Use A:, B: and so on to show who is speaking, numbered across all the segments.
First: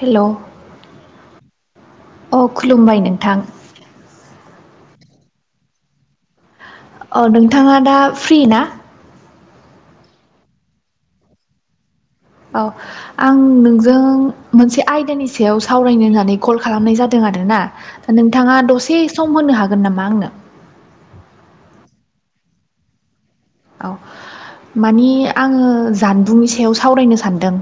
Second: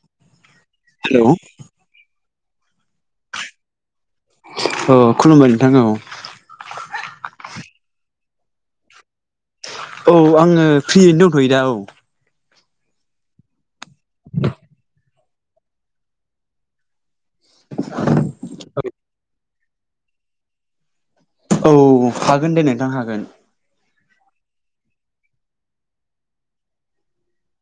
A: हेल'
B: hello औ
A: अ खुलुमबाय नोंथां
B: औ खुलुमबाय नोंथां औ
A: औ नोंथाङा दा फ्रि ना
B: औ आङो फ्रियैनो दंथ'यो दा औ
A: औ आं नोंजों मोनसे आयदानि सायाव सावरायनो होननानै कल खालामनाय जादों आरोना दा नोंथाङा दसे सम होनो हागोन नामा आंनो
B: औ हागोन दे नोंथां हागोन
A: औ मानिे आङो जानबुंनि सायाव सावरायनो सानदों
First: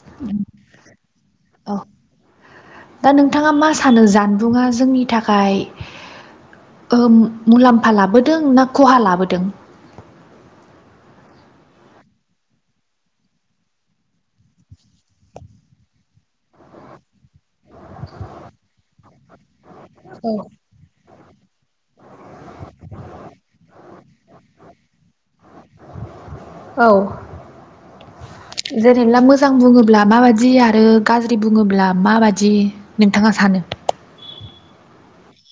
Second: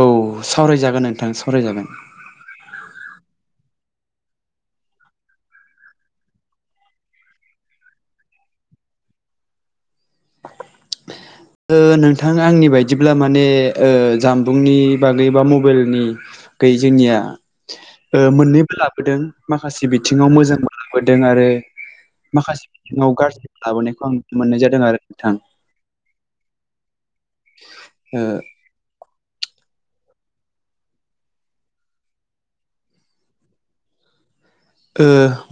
B: औ सावरायजागोन नोंथां
A: औ
B: सावरायजागोन
A: दा नोंथाङा मा सानो जानबुङा जोंनि थाखाय मुलाम्फा लाबोदों ना खहा लाबोदों [inaudible]
B: नोंथां आंनि बायदिब्ला माने जामबुंनि बागै बा मबाइलनि बागै जोंनिया मोननैबो लाबोदों माखासे बिथिङाव
A: औ
B: मोजां मोनबोदों आरो माखासे बिथिाव गाज्रि लाबोनायखौ आं मोननाय जादों आरो नोंथां
A: औ
B: ओ
A: जों जेला मोजां बुङोब्ला माबाददि आरो गाज्रि बुङोब्ला माबादि नोंथाङा सानो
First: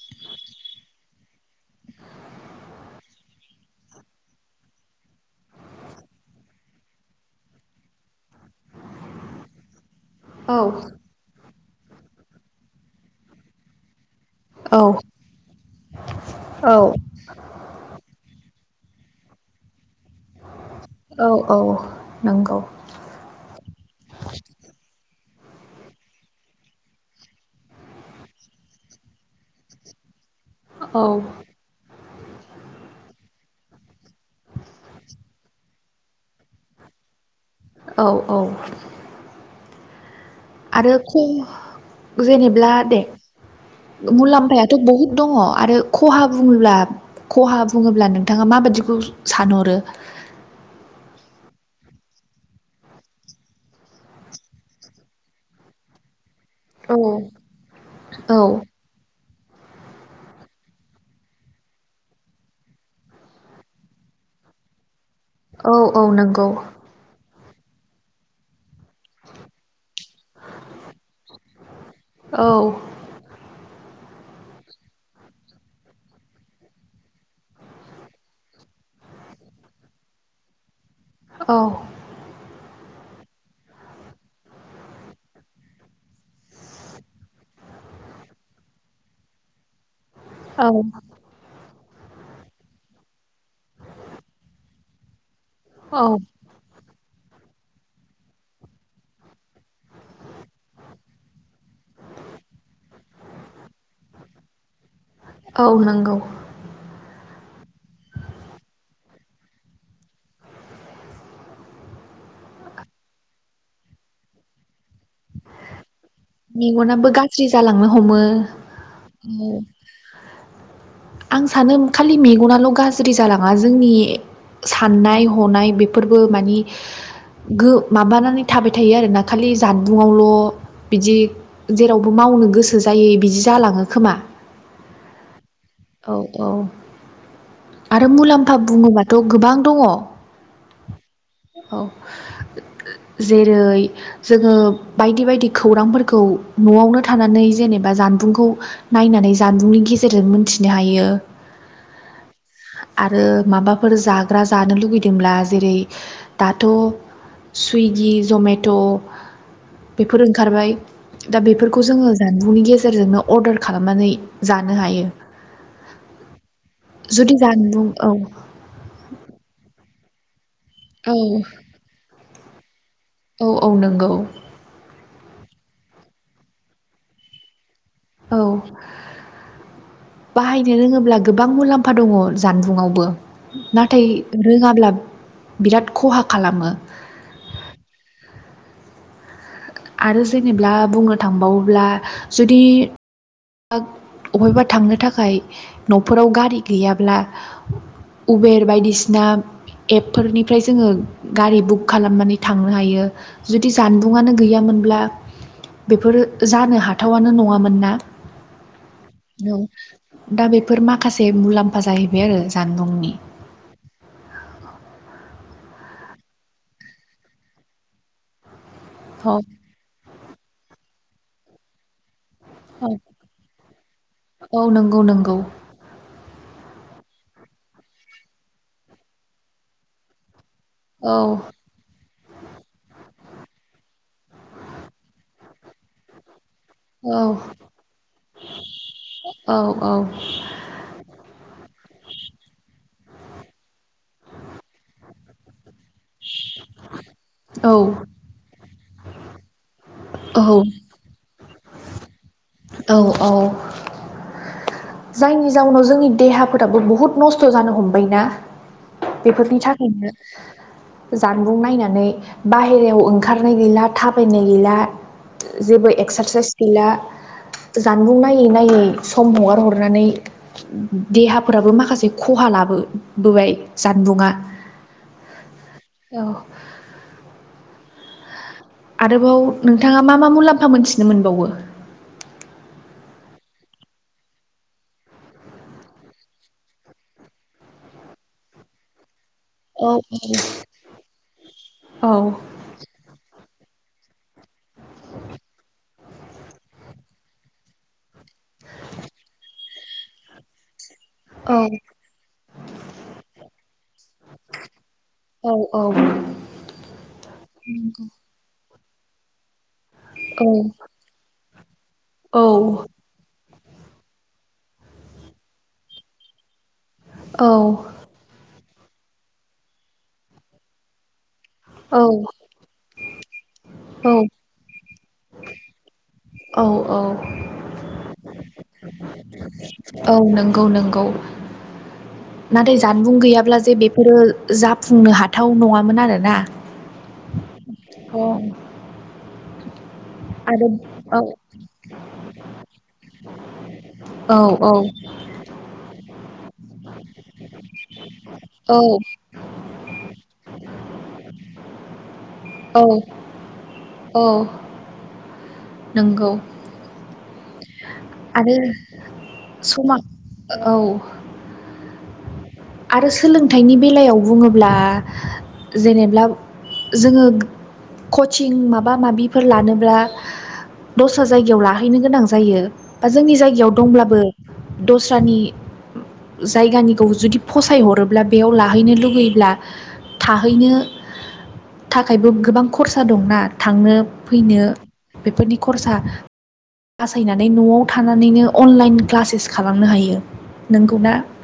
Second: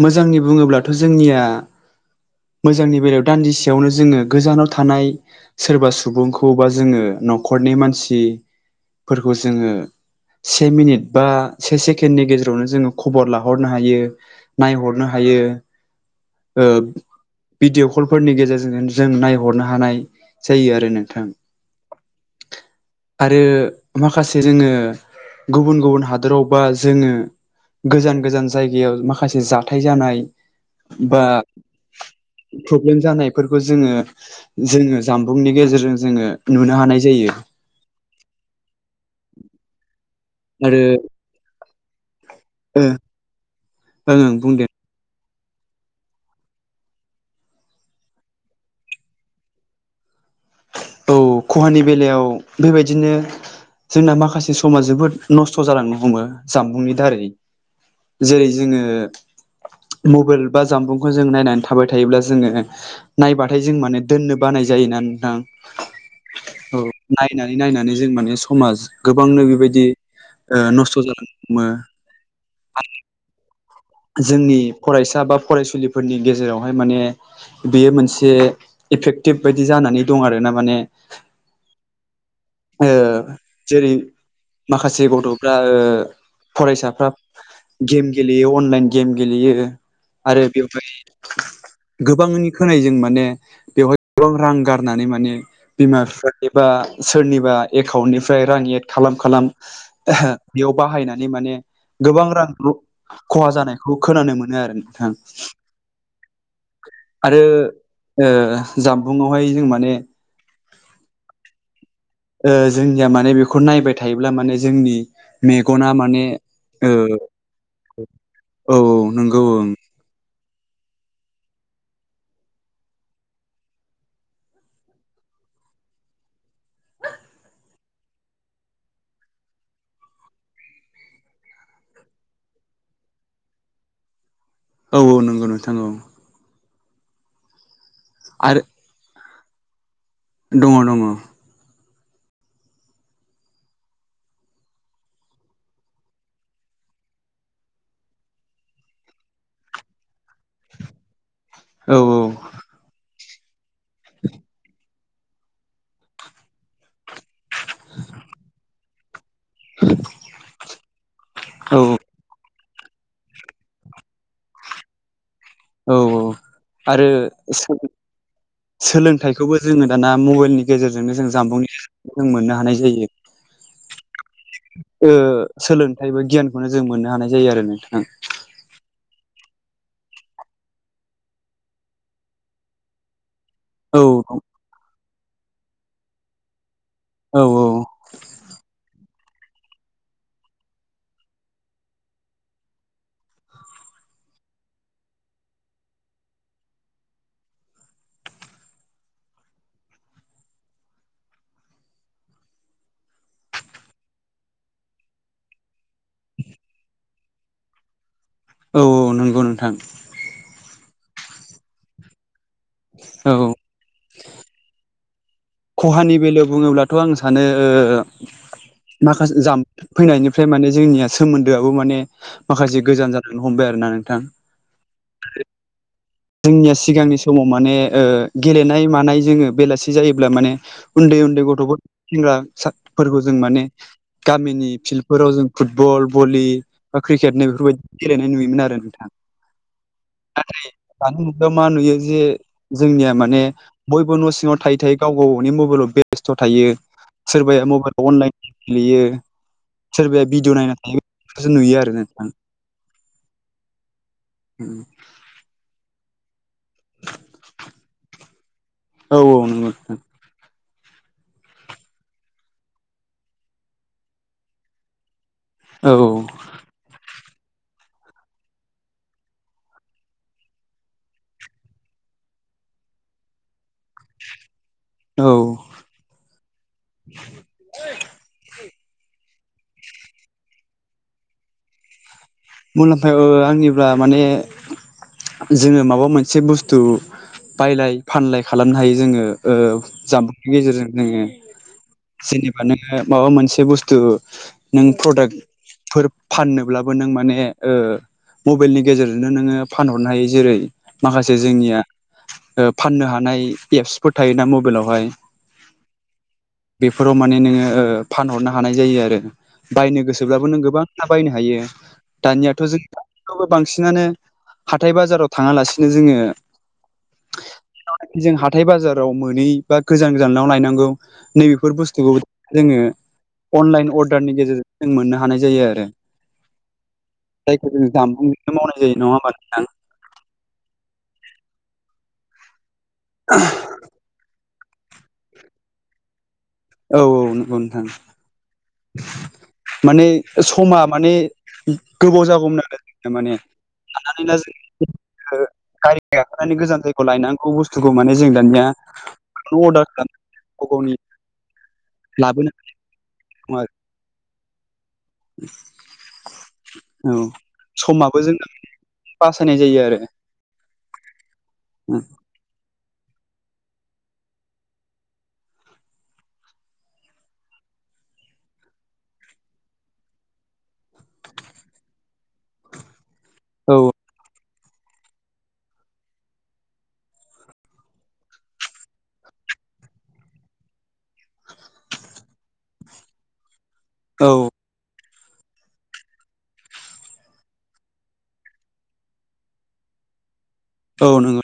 B: मोजांनि बुङोब्लाथ' जोंनिया मोजांनि बेलायाव दान्दिसेयावनो जोङो गोजानाव थानाय सोरबा सुबुंखौ बा जोङो न'खरनि मानसिफोरखौ जोङो
A: औ
B: से मिनिट बा से सेकेणडनि गेजेरावनो जोङो खबर लाहरनो हायो
A: औ
B: नायहरनो हायो
A: औ
B: भिडिअ' कलफोरनि गेजेरजों जों नायहरनो हानाय जायो आरो नोंथां
A: औ औ नंगौ
B: आरो माखासे जोङो गुबुन गुबुन हादोराव बा जोङो गोजान गोजान जायगायाव माखासे जाथाय जानाय
A: औ
B: बा प्रब्लेम जानायफोरखौ जोङो जोङो जामबुंनि गेजेरजों जोङो नुनो हानाय जायो
A: औ औ आरो जेनेब्ला
B: ओ
A: दे
B: ओं ओं बुंदों
A: मुलाम्फायाथ' बहुत दङ आरो खहा बुङोब्ला खहा बुङोब्ला नोंथाङा माबाददिखौ सानहरो उ [inaudible]
B: औ खहानि बेलायाव बेबायदिनो जोंना माखासे समा जोबोद नस्थ' जालांनो हमो जामबुंनि
A: औ
B: दारै जेरै
A: औ
B: जोङो
A: [inaudible]
B: मबाइल बा जानामबुंखौ जों नायनानै थाबाय थायोब्ला जोङो नायबाथाय जों माने दोननो बानाय जायो ना नोंथां
A: औ औ नंगौ
B: औ नायनानै नायनानै जों माने समाज गोबांनो बेबायदि नस्थ' जाो
A: औ
B: जोंनि फरायसा बा फरायसुलिफोरनि गेजेरावहाय माने बेयो मोनसे इफेक्टिभ बायदि जानानै दं आरो ना माने
A: औ
B: जेरै माखासे गथफ्रा फरायसाफ्रा गेम गेलेयो अनलाइन गेम गेलेयो आरो
A: औ
B: बेवहाय गोबांनि खोनायो जों माने बेवहाय गोबां रां गारनानै माने बिमा
A: औ
B: बिफा सोरनिबा एकाउन्टनिफ्राय रां एड खालाम खालाम बेयाव बाहायनानै माने गोबां रां खहा जानायखौ खोनानो मोनो आरो
A: औ नंगौ
B: आरो ओ जा बुङावहाय जों माने जोंनिया माने बेखौ नायबाय थायोब्ला माने जोंनि मेगना माने
A: मेगनाबो गाज्रि जालांनो हमो
B: औ नंगौ ओं
A: आं सानो खालि मेगनाल गाज्रि जालाङा जोंनि साननाय हनाय बेफोरबो माने गो माबानानै थाबाय थायो आरोना खालि ज आबुङावल बिदि जेरावबो मावनो गोसो जायो बिदि जालाङो खोमा
B: औ औ नंगौ नोंथां
A: औ औ आरो मुलाम्फा बुङोबाथ‌ गोबां दङ
B: दङ दङ
A: जेरै जोङो बायदि बायदि खौरांफोरखौ नआवनो थानानै जेनेबा जानबुंखौ नायनानै जानबुंनि नि गेजेरजों मिथिनो हायो
B: औ औ
A: आरो माबाफोर जाग्रा जानो लुबैदोंब्ला जेरै दाथ सुगि जमेट बेफोर ओंखारबाय दा
B: औ
A: बेफोरखौ जोङो जानबुंनि गेजेराव गेजेरजोंनो अर्डार खालामनानै जानो हायो
B: औ औ आरो
A: जुदि जानबुं औ
B: सोलोंथाइखौबो जोङो दाना मबाइलनि
A: औ
B: गेजेरजोंनो जों जाम्बुंनिखौ जों मोननो हानाय जायो
A: औ औ नंगौ
B: सोलोंथाइ बा गियानखौनो जों मोननो हानाय जायो आरो ना
A: औ बाहायनो रोङोब्ला गोबां मुलाम्फा दङ जानबुंआवबो
B: औ
A: नाथाय रोङाब्ला बिराद खहा खालामो
B: औ औ
A: आरो जेनोबा बुंनो थांबावोब्ला जुदि दा अबेबा थांनो थाखाय नफोराव गारि गैयाब्ला उबेर बायदिसिना एपफोरनिफ्राय जोङो गारि बुक खालामनानै थांनो हायो जुदि जानबुंआनो गैयामोन होनब्ला बेफोरो जानो हाथावनो नङामोन ना
B: औ नंगौ नोंथां
A: दा बेफोर फोर माखासे मुलाम्फा जाहैबाय आरो जानबुंनि
B: औ खहानि बेलायाव बुङोब्लाथ‌ आं सानो
A: औ
B: माखासे जाम्बुं फैनायनि ओमफ्राय माने जोंनिया सोमोन्दोआबो माने माखासे
A: औ
B: गोजान जालांनो हमबाय आरोना नोंथां।
A: औ नंगौ नंगौ
B: जोंनिया सिगांनि समाव माने ओ गेलेनाय मानाय जोङो बेलासि जायोब्ला माने
A: औ
B: उन्दै उन्दै गथ'फोर सेंग्राफोरखौ जों माने गामिनि फिल्डफोराव जों फुटबल, भलि बा
A: औ
B: क्रिकेट नै बेफोरबायदि गेलेनाय नुयोमोन आरो नोंथां
A: औ औ
B: नाथाय दा मा नुयो जे जोंनिया माने बयबो न' सिङाव थायै थायै गाव गाव गावनि मबाइलाव बे बेस्थ थायो सोरबाया
A: औ
B: मबाइलाव अनलाइन गेलेयो। सोरबाया भिडिअ नायना
A: औ
B: थायो बेखौसो नुयो आरो नोंथां।
A: औ औ जायनि जाउनाव जोंनि देहा फोराबो बुहुत नस्थ जानो हमबायनाा
B: औ औ
A: बेफोरनि
B: नंगौ नोंथां
A: थाखायनो जानबुं नायनानै बाहेरायाव ओंखारनाय गैला थाबायनाय गैला। जेबो
B: औ औ
A: एक्सारसाइस गैला जानबुं नायै नायै सम हगारहर नानै देहाफोराबो माखासे खहा लाबोबोबाय जानबुंआ।
B: औ
A: आरोबाव नोंथाङा मा मा मुलाम्फा मोनथिनो मोनबावो?
B: मुलाम्फायाव आंनिब्ला माने जोङो माबा मोनसे बुस्थु बायलाय फानलाय खालामनो हायो जोङो। ओ
A: औ
B: जामबुंनि गेजेरजों जोङो
A: औ
B: जेनेबा माबा मोनसे बे बुस्थु नों प्रडाक्फोर फाननोब्लाबो नों माने ओ मबाइलनि गेजेरजोंनो नोङो फानहरनो हायो जेरै माखासे जोंनिया
A: औ
B: फाननो हानाय एप्सफोर थायोना मबाइलावहाय
A: औ औ
B: बेफोराव माने नोङो फानहरनो हानाय जायो आरो बायनो गोसोब्लाबो नों गोबांथा बायनो हायो।
A: औ
B: दानियाथ जोंबो बांसिनानो हाथाय बाजाराव थाङालासिनो जोङो
A: औ
B: जों हाथाय बाजाराव मोनै बा गोजान गोजानाव लनायनांगौ नैबेफोर बुस्थुखौ जोङो अनलाइन
A: औ
B: अर्डारनि गेजेरजों जों मोननो हानाय जायो आरो।
A: औ औ
B: जायखौ जों जामबुंजोंनो मावनाय जायो नङा होमबा नोंथां
A: औ नंगौ नंगौ। नाथाय जानबुं गैयाब्ला जे बेफोरो जाफुंनो हाथाव नङामोन आरोना।
B: औ औ नंगौ नोंथां।
A: अ
B: माने
A: आरो
B: समा माने
A: औ
B: गोबाव जागौमोन आरो माने। लानानै दा
A: औ औ
B: जों गारि गाखोनानै गोजान जायगायाव लायनांगौ बुस्थुखौ माने जों दानिया
A: औ
B: [unintelligible] गाव गावनि लाबोनो हानाय
A: औ
B: नङा
A: औ नोंगौ।
B: औ समाबो जों [inaudible] बासायनाय जायो
A: समा
B: आरो।
A: औ
B: उम
A: आरो सोलोंथाइनि बेलायाव बुङोब्ला जेनेब्ला जोङो कचिं माबा माबिफोर लानोब्ला दस्रा जायगायाव लाहैनो गोनां जायो। बा जोंनि जायगायाव
B: औ
A: दंब्लाबो दस्रानि जायगानिखौ जुदि फसायहरोब्ला बेयाव लाहैनो लुगैयोब्ला थाहैनो थाखायबो गोबां खरसा दंना थांनो
B: औ
A: फैनो बेफोरनि खरसा बासायनानै न'आव थानानैनो अनलाइन क्लासेस खालामनो हायो। नोंगौ
B: औ
A: ना?
B: नंगौ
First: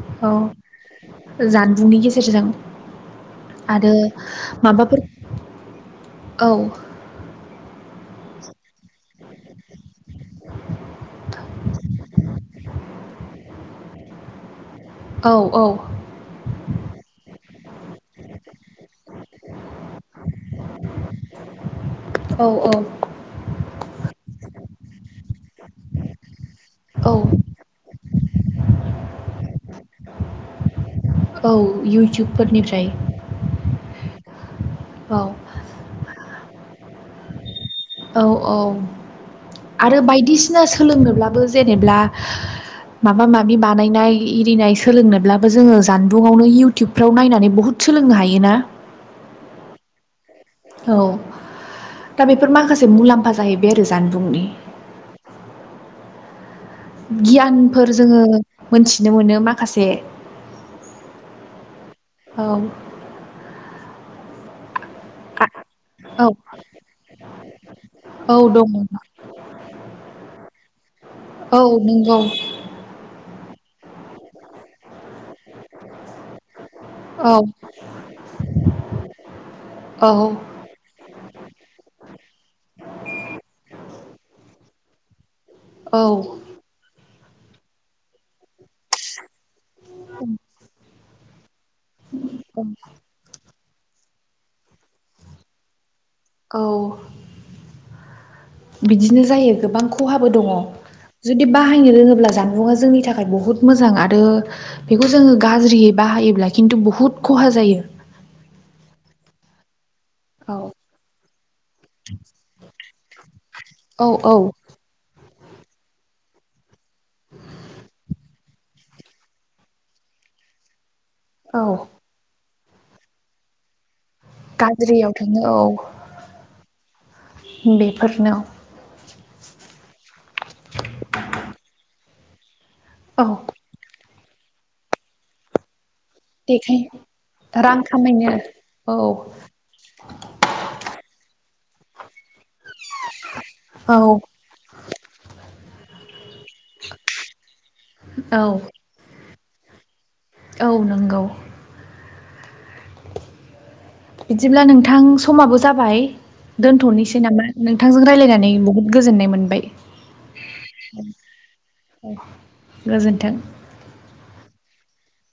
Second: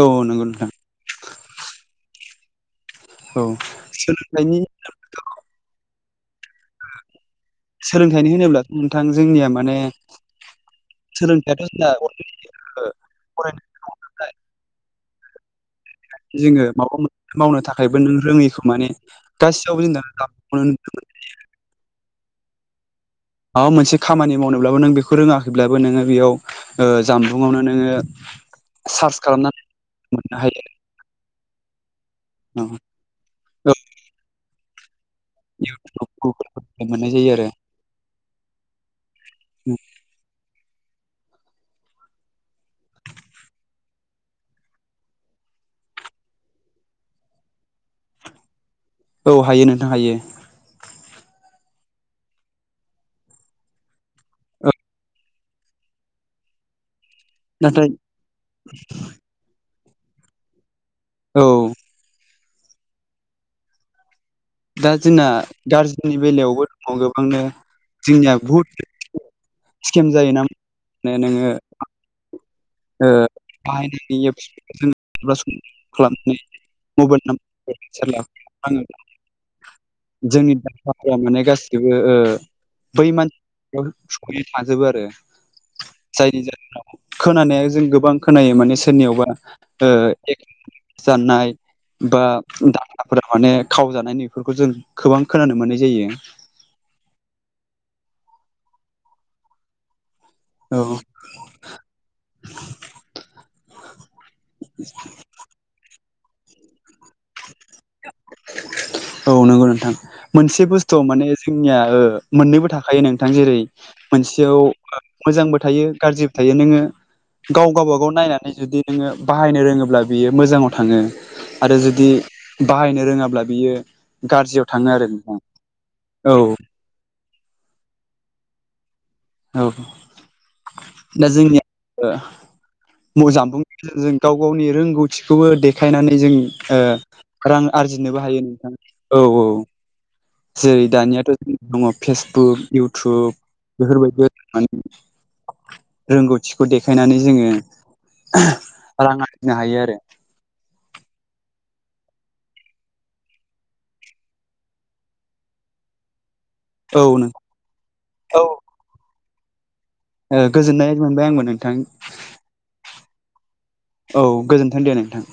B: औ नंगौ नोंथां
A: औ जानबुंनि गेजेरजों।
B: औ
A: आरो
B: सोलोंथाइनि
A: माबाफोर औ
B: सोलोंथाइनि होनोब्लाथ नोंथां जोंनिया माने सोलोंथाइथ जोंना अर [unintelligible]
A: औ औ
B: जोङो माबा मोन मावनो थाखायबो नों रोङिखौ माने गासियावबो जों लानो नुदों
A: औ औ
B: मोनसे खामानि मावनोब्लाबो नों बेखौ रोङाखैब्लाबो नोङो बेयाव
A: औ
B: जानबुंङावनो नोङो सार्च खालामनानै मोननो हायो
A: औ
B: औ
A: इउटुबफोरनिफ्राय
B: [inaudible]
A: औ
B: इउटुब गुगोल मोननाय जायो आरो
A: औ औ आरो बायदिसिना सोलोंनोब्लाबो जेनेब्ला माबा माबि बानायनाय एरिनाय सोलोंनोब्लाबो जोङो जानबुंङावनो इयउटुबफ्राव नायनानै बुहुद सोलोंनो हायोना
B: औ हायो नोंथां हायो
A: औ दा बेफोर माखासे मुलाम्फा जाहैबाय आरो जानबुंनि
B: औ नाथाय
A: गियानफोर जोङो मोनथिनो मोनो माखासे
B: औ
A: औ
B: दा जोंना
A: आ
B: गारजेननि
A: औ
B: बेलायावबो दङ गोबांनो
A: औ
B: जोंनिया
A: दङ
B: बुहुत स्किम जायोना
A: औ नंगौ
B: बाहायनानै
A: औ औ
B: [unintelligible] जोंनि दाया माने गासिबो बै मानसि हाजोबो आरो जायनि जाहोनाव खोनानाय जों गोबां खोनायो माने सोरनियावबा जानाय बा दानाफोरा माने खावजानाय नफोरखौ जों गोबां खोनानो मोननाय जायो
A: औ बिदिनो जायो गोबां खहाबो दङ
B: औ
A: जुदि बाहायनो रोङोब्ला जानबुंआ जोंनि थाखाय बहुत मोजां आरो बेखौ जोङो गाज्रि बाहायोब्ला किन्थु बुहुत खहा जायो
B: औ नंगौ नोंथां
A: औ
B: मोनसे बुस्थु माने जोंनिया मोननैबो थाखायो नोंथां जेरै
A: औ औ
B: मोनसेयाव मोजांबो थायो गाज्रिबो थायो नोङो गाव गावबागाव नायनानै जुदि नोङो बाहायनो रोङोब्ला बियो मोजाङाव थाङो आरो
A: औ
B: जुदि बाहायनो रोङाब्ला बियो गाज्रियाव थाङो आरो नोंथां औ
A: बेफोरनो
B: औ दा जोंनिया
A: औ
B: जामबुं जों गाव गावनि रोंगौथिखौबोे देखायनानै जों
A: देखाय
B: रां आरजिनोबो हायो नोंथाङा औ औ जेरै दानियाथ जों दङ फेसबुक इउटुब
A: औ
B: बेफोरबायदि रोंगौथिखौ देखायनानै जोङो
A: औ
B: रां आरजिनो हायो आरो
A: औ नंगौ बिदिब्ला नोंथां समाबो जाबाय
B: औ
A: दोनथनोसै
B: नों
A: नामा नोंथांजों
B: औ
A: रायज्लायनानै बहुद गोजोननाय मोनबाय
B: गोजोननाय मोनबाय आंबो नोंथां
A: गोजोन्थों
B: औ गोजोन्थों दे नोंथां